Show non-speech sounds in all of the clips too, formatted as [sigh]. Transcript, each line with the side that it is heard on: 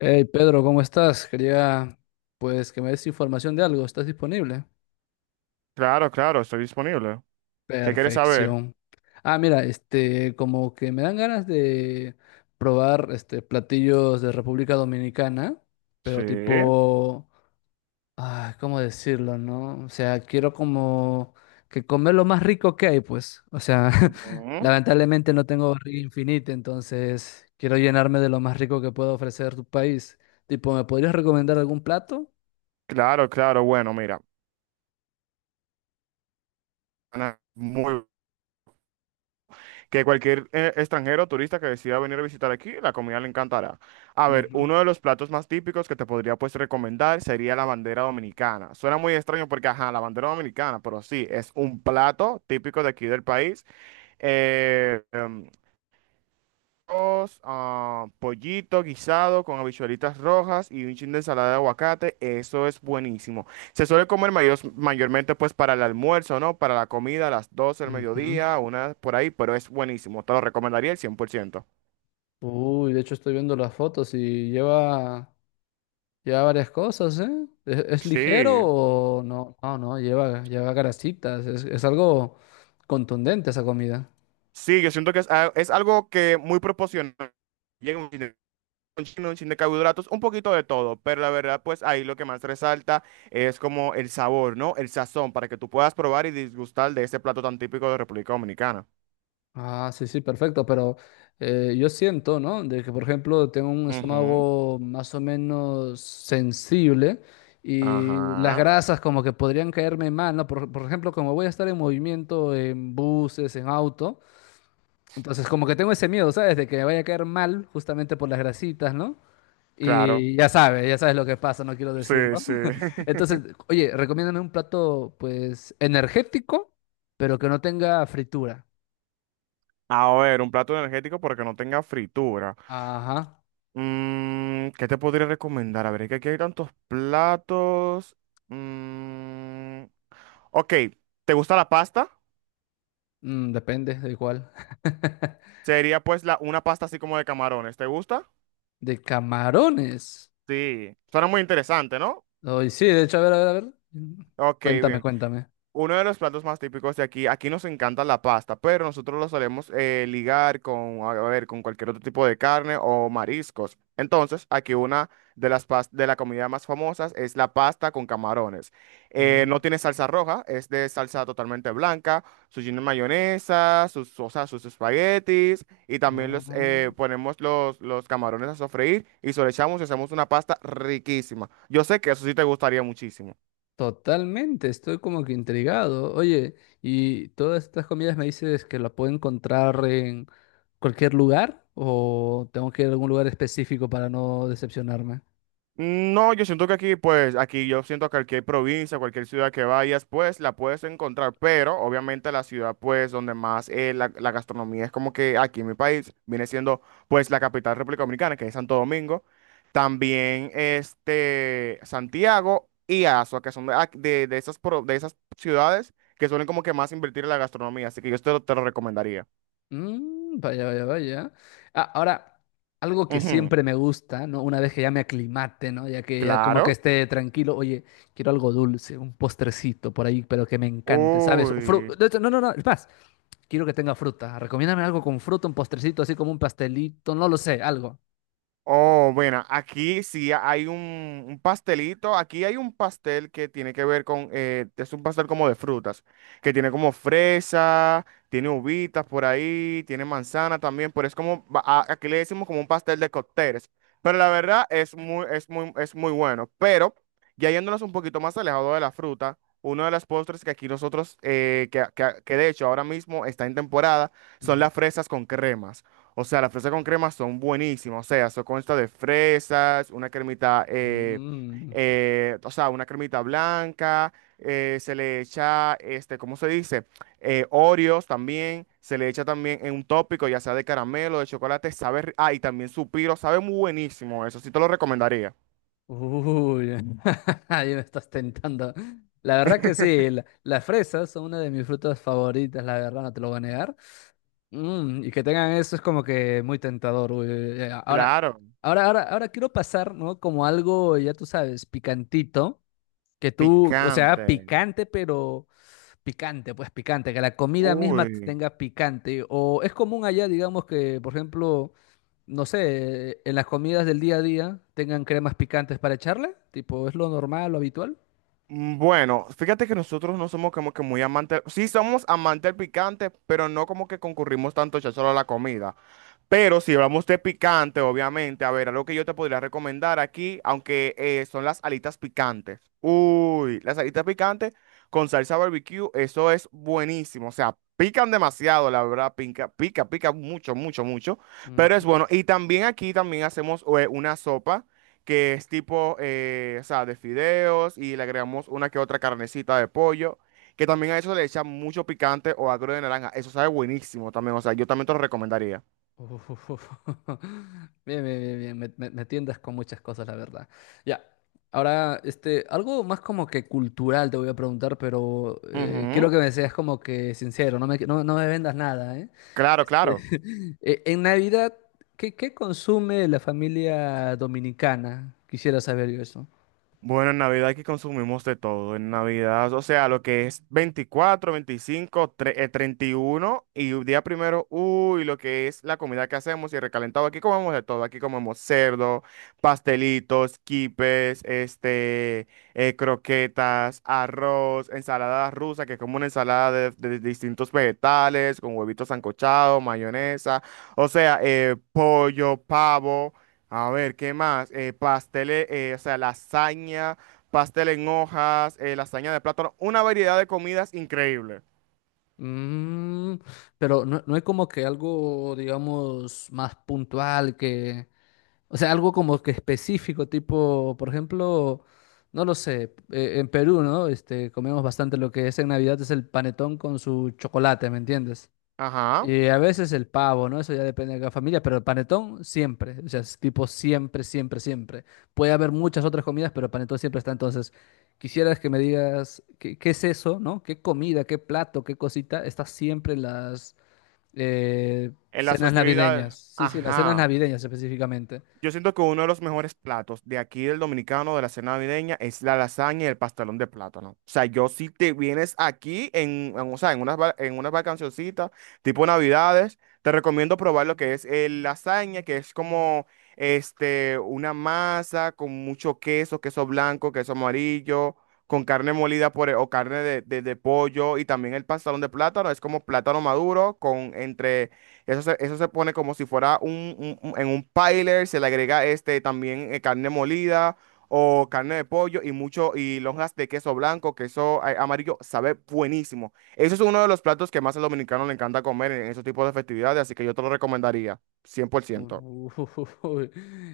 left: Hey Pedro, ¿cómo estás? Quería pues que me des información de algo. ¿Estás disponible?
right: Claro, claro, estoy disponible. ¿Qué quieres saber?
left: Perfección. Mira, este, como que me dan ganas de probar este platillos de República Dominicana, pero
right: Sí.
left: tipo, ¿cómo decirlo, no? O sea, quiero como que comer lo más rico que hay, pues. O sea, [laughs]
right: Ujú.
left: lamentablemente no tengo barriga infinita, entonces quiero llenarme de lo más rico que pueda ofrecer tu país. Tipo, ¿me podrías recomendar algún plato?
right: Claro, claro, bueno, mira. Ana, muy- que cualquier extranjero o turista que decida venir a visitar aquí, la comida le encantará. A ver,
left: Ujú.
right: uno de los platos más típicos que te podría pues recomendar sería la bandera dominicana. Suena muy extraño porque, ajá, la bandera dominicana, pero sí, es un plato típico de aquí del país. Eh, em, Arroz, ah, pollito guisado con habichuelitas rojas y un chin de ensalada de aguacate. Eso es buenísimo. Se suele comer mayormente pues para el almuerzo, ¿no? Para la comida a las 12 del
left: Ujú.
right: mediodía, una por ahí, pero es buenísimo. Te lo recomendaría el cien por ciento.
left: Uy, de hecho estoy viendo las fotos y lleva varias cosas, ¿eh? ¿Es ligero
right: Sí,
left: o no? No, no, lleva grasitas, es algo contundente esa comida.
right: sí, yo siento que es, es algo que muy proporcional. Un chin, un chin de carbohidratos, un poquito de todo, pero la verdad, pues ahí lo que más resalta es como el sabor, ¿no? El sazón, para que tú puedas probar y disgustar de este plato tan típico de República Dominicana.
left: Ah, sí, sí, perfecto, pero yo siento, ¿no? De que, por ejemplo, tengo un
right: Ujú,
left: estómago más o menos sensible y las
right: ajá,
left: grasas como que podrían caerme mal, ¿no? Por ejemplo, como voy a estar en movimiento en buses, en auto. Entonces, como que tengo ese miedo, ¿sabes? De que me vaya a caer mal justamente por las grasitas, ¿no?
right: claro.
left: Y ya sabes lo que pasa, no quiero
right: Sí,
left: decirlo.
right: sí.
left: [laughs]
right: [laughs]
left: Entonces, oye, recomiéndame un plato, pues, energético, pero que no tenga fritura.
right: A ver, un plato energético porque no tenga fritura.
left: Ajá.
right: Mm, ¿qué te podría recomendar? A ver, es que aquí hay tantos platos. Mm, ok, ¿te gusta la pasta?
left: Mm, depende de cuál. [laughs]
right: Sería pues una pasta así como de camarones. ¿Te gusta?
left: De camarones.
right: Sí, suena muy interesante, ¿no?
left: Ay, sí, de hecho, a ver, a ver, a ver.
right: Ok,
left: Cuéntame,
right: bien.
left: cuéntame.
right: Uno de los platos más típicos de aquí, aquí nos encanta la pasta, pero nosotros lo solemos ligar con, a ver, con cualquier otro tipo de carne o mariscos. Entonces, aquí una de la comida más famosas es la pasta con camarones. No
left: Mm,
right: tiene salsa roja, es de salsa totalmente blanca, su lleno de mayonesa, sus, o sea, sus espaguetis y también los
left: no.
right: ponemos los camarones a sofreír y se lo echamos y hacemos una pasta riquísima. Yo sé que eso sí te gustaría muchísimo.
left: Totalmente, estoy como que intrigado. Oye, ¿y todas estas comidas me dices que la puedo encontrar en cualquier lugar o tengo que ir a algún lugar específico para no decepcionarme?
right: No, yo siento que aquí, pues, aquí yo siento que cualquier provincia, cualquier ciudad que vayas, pues, la puedes encontrar, pero obviamente la ciudad, pues, donde más la gastronomía es como que aquí en mi país viene siendo, pues, la capital República Dominicana, que es Santo Domingo, también, este, Santiago y Azua, que son de esas, de esas ciudades que suelen como que más invertir en la gastronomía, así que yo te lo recomendaría.
left: Mm, vaya, vaya, vaya. Ah, ahora, algo que
right: Ujú,
left: siempre me gusta, ¿no? Una vez que ya me aclimate, ¿no? Ya que ya como que
right: claro.
left: esté tranquilo, oye, quiero algo dulce, un postrecito por ahí, pero que me encante, ¿sabes?
right: Uy.
left: De hecho, no, no, no, es más, quiero que tenga fruta. Recomiéndame algo con fruta, un postrecito, así como un pastelito, no lo sé, algo.
right: Oh, bueno, aquí sí hay un pastelito. Aquí hay un pastel que tiene que ver con, es un pastel como de frutas, que tiene como fresa, tiene uvitas por ahí, tiene manzana también, pero es como, aquí le decimos como un pastel de cócteles. Pero la verdad es muy, es muy, es muy bueno. Pero ya yéndonos un poquito más alejado de la fruta, uno de los postres que aquí nosotros, que de hecho ahora mismo está en temporada, son
left: Ujú.
right: las fresas con crema. O sea, las fresas con crema son buenísimas. O sea, eso consta de fresas, una cremita,
left: Mm.
right: o sea, una cremita blanca. Se le echa, este, ¿cómo se dice? Oreos también. Se le echa también en un tópico, ya sea de caramelo, de chocolate. Ah, y también su piro, sabe muy buenísimo. Eso sí te lo recomendaría.
left: Uy, [laughs] ahí me estás tentando. La verdad que sí, las fresas son una de mis frutas favoritas, la verdad, no te lo voy a negar. Mm, y que tengan eso es como que muy tentador. Uy, uy, uy. Ahora,
right: Claro,
left: ahora quiero pasar, ¿no? Como algo, ya tú sabes, picantito, que tú, o sea,
right: picante.
left: picante, pero picante, pues picante, que la comida misma
right: Uy.
left: tenga picante. O es común allá, digamos que, por ejemplo, no sé, en las comidas del día a día tengan cremas picantes para echarle, tipo, ¿es lo normal, lo habitual?
right: Mm, bueno, fíjate que nosotros no somos como que muy amantes, sí somos amantes del picante, pero no como que concurrimos tanto ya solo a la comida. Pero si hablamos de picante, obviamente, a ver, algo que yo te podría recomendar aquí, aunque son las alitas picantes. Uy, las alitas picantes con salsa barbecue, eso es buenísimo. O sea, pican demasiado, la verdad, pica, pica, pica mucho, mucho, mucho.
left: Mm.
right: Pero es bueno. Y también aquí también hacemos una sopa que es tipo, o sea, de fideos y le agregamos una que otra carnecita de pollo. Que también a eso le echan mucho picante o agro de naranja. Eso sabe buenísimo también. O sea, yo también te lo recomendaría.
left: [laughs] Uf, uf, uf. [laughs] Bien, bien, bien, bien. Me tientas con muchas cosas, la verdad. Ya. Ahora, este, algo más como que cultural te voy a preguntar, pero
right: Ujú,
left: quiero que me seas como que sincero, no me, no, no me vendas nada, ¿eh?
right: claro,
left: Este,
right: claro.
left: [laughs] en Navidad, ¿qué, qué consume la familia dominicana? Quisiera saber yo eso.
right: Bueno, en Navidad aquí consumimos de todo. En Navidad, o sea, lo que es 24 25 31 y un día primero, uy, lo que es la comida que hacemos y el recalentado. Aquí comemos de todo. Aquí comemos cerdo, pastelitos, quipes, este, croquetas, arroz, ensalada rusa, que es como una ensalada de distintos vegetales, con huevitos sancochados, mayonesa, o sea, pollo, pavo. A ver, ¿qué más? Eh, pasteles, o sea, lasaña, pastel en hojas, lasaña de plátano, una variedad de comidas increíble.
left: Mm, pero no, no hay como que algo, digamos, más puntual que... O sea, algo como que específico, tipo, por ejemplo, no lo sé, en Perú, ¿no? Este, comemos bastante lo que es en Navidad, es el panetón con su chocolate, ¿me entiendes?
right: Ajá.
left: Y a veces el pavo, ¿no? Eso ya depende de cada familia, pero el panetón siempre, o sea, es tipo siempre, siempre, siempre. Puede haber muchas otras comidas, pero el panetón siempre está. Entonces, quisieras que me digas qué, qué es eso, ¿no? ¿Qué comida, qué plato, qué cosita está siempre en las eh,
right: En las
left: cenas
right: festividades.
left: navideñas? Sí, sí, las cenas
right: Ajá.
left: navideñas específicamente.
right: Yo siento que uno de los mejores platos de aquí del dominicano de la cena navideña es la lasaña y el pastelón de plátano. O sea, yo si te vienes aquí o sea, en unas, en unas vacacioncitas, tipo Navidades, te recomiendo probar lo que es el lasaña, que es como este, una masa con mucho queso, queso blanco, queso amarillo, con carne molida o carne de pollo y también el pastelón de plátano, es como plátano maduro con entre... eso se pone como si fuera en un piler, se le agrega este también carne molida o carne de pollo y mucho y lonjas de queso blanco, queso amarillo, sabe buenísimo. Eso es uno de los platos que más al dominicano le encanta comer en esos tipos de festividades, así que yo te lo recomendaría, cien por ciento.
left: Uno, uy,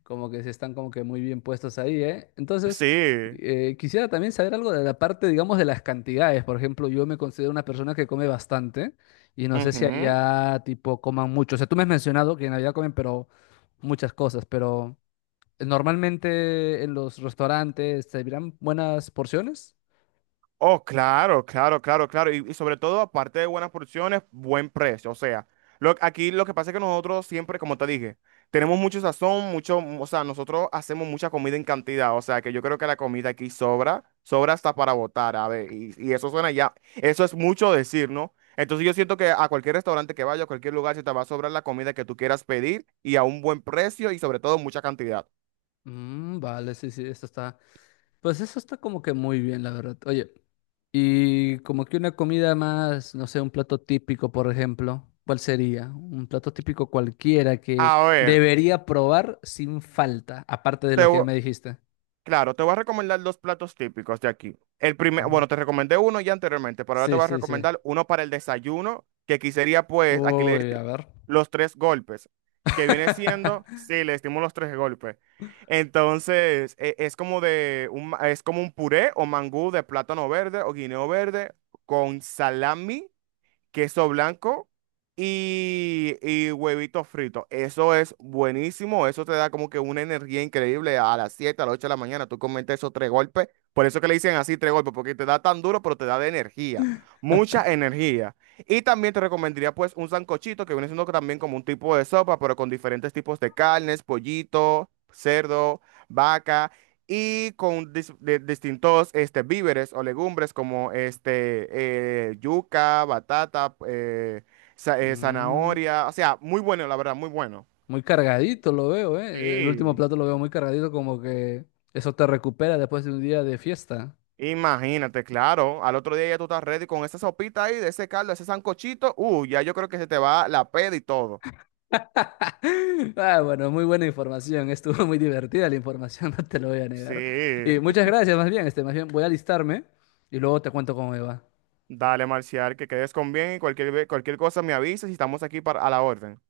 left: [laughs] como que se están como que muy bien puestos ahí, ¿eh? Entonces,
right: Sí.
left: quisiera también saber algo de la parte, digamos, de las cantidades. Por ejemplo, yo me considero una persona que come bastante y no sé si
right: Ujú.
left: allá, tipo, coman mucho. O sea, tú me has mencionado que en Navidad comen, pero muchas cosas, pero normalmente en los restaurantes se servirán buenas porciones.
right: Oh, claro, claro, claro, claro. Y sobre todo, aparte de buenas porciones, buen precio. O sea, lo, aquí lo que pasa es que nosotros siempre, como te dije, tenemos mucho sazón, mucho, o sea, nosotros hacemos mucha comida en cantidad. O sea, que yo creo que la comida aquí sobra, sobra hasta para botar, a ver. Y eso suena ya, eso es mucho decir, ¿no? Entonces yo siento que a cualquier restaurante que vaya, a cualquier lugar, se te va a sobrar la comida que tú quieras pedir y a un buen precio y sobre todo mucha cantidad.
left: Mm, vale, sí, sí, esto está. Pues eso está como que muy bien, la verdad. Oye. Y como que una comida más, no sé, un plato típico, por ejemplo, ¿cuál sería? Un plato típico cualquiera que
right: A ver,
left: debería probar sin falta, aparte de
right: te,
left: lo que ya me dijiste.
right: Claro, te voy a recomendar dos platos típicos de aquí.
left: Ujú.
right: Bueno, te recomendé uno ya anteriormente, pero ahora te
left: Sí,
right: voy a
left: sí, sí.
right: recomendar uno para el desayuno, que aquí sería pues, aquí le
left: Uy, a
right: decimos
left: ver.
right: los tres golpes, que viene siendo,
left: [laughs]
right: sí, le decimos los tres golpes. Entonces, es como de es como un puré o mangú de plátano verde o guineo verde con salami queso blanco y huevitos fritos. Eso es buenísimo, eso te da como que una energía increíble a las 7 a las 8 de la mañana. Tú comes esos tres golpes, por eso que le dicen así tres golpes, porque te da tan duro, pero te da de energía, mucha energía. Y también te recomendaría pues un sancochito que viene siendo también como un tipo de sopa, pero con diferentes tipos de carnes, pollito, cerdo, vaca y con distintos este, víveres o legumbres como este, yuca, batata,
left: Mm,
right: zanahoria, o sea, muy bueno, la verdad, muy bueno.
left: muy cargadito lo veo, ¿eh? El último
right: Sí.
left: plato lo veo muy cargadito, como que eso te recupera después de un día de fiesta.
right: Imagínate, claro, al otro día ya tú estás ready con esa sopita ahí, de ese caldo, ese sancochito, ya yo creo que se te va la peda y todo.
left: [laughs] Ah, bueno, muy buena información. Estuvo muy divertida la información, [laughs] no te lo voy a negar.
right: Sí.
left: Y muchas
right: [laughs]
left: gracias, más bien, este, más bien voy a alistarme y luego te cuento cómo me va.
right: Dale, Marcial, que quedes con bien y cualquier cosa me avisas y estamos aquí para, a la orden.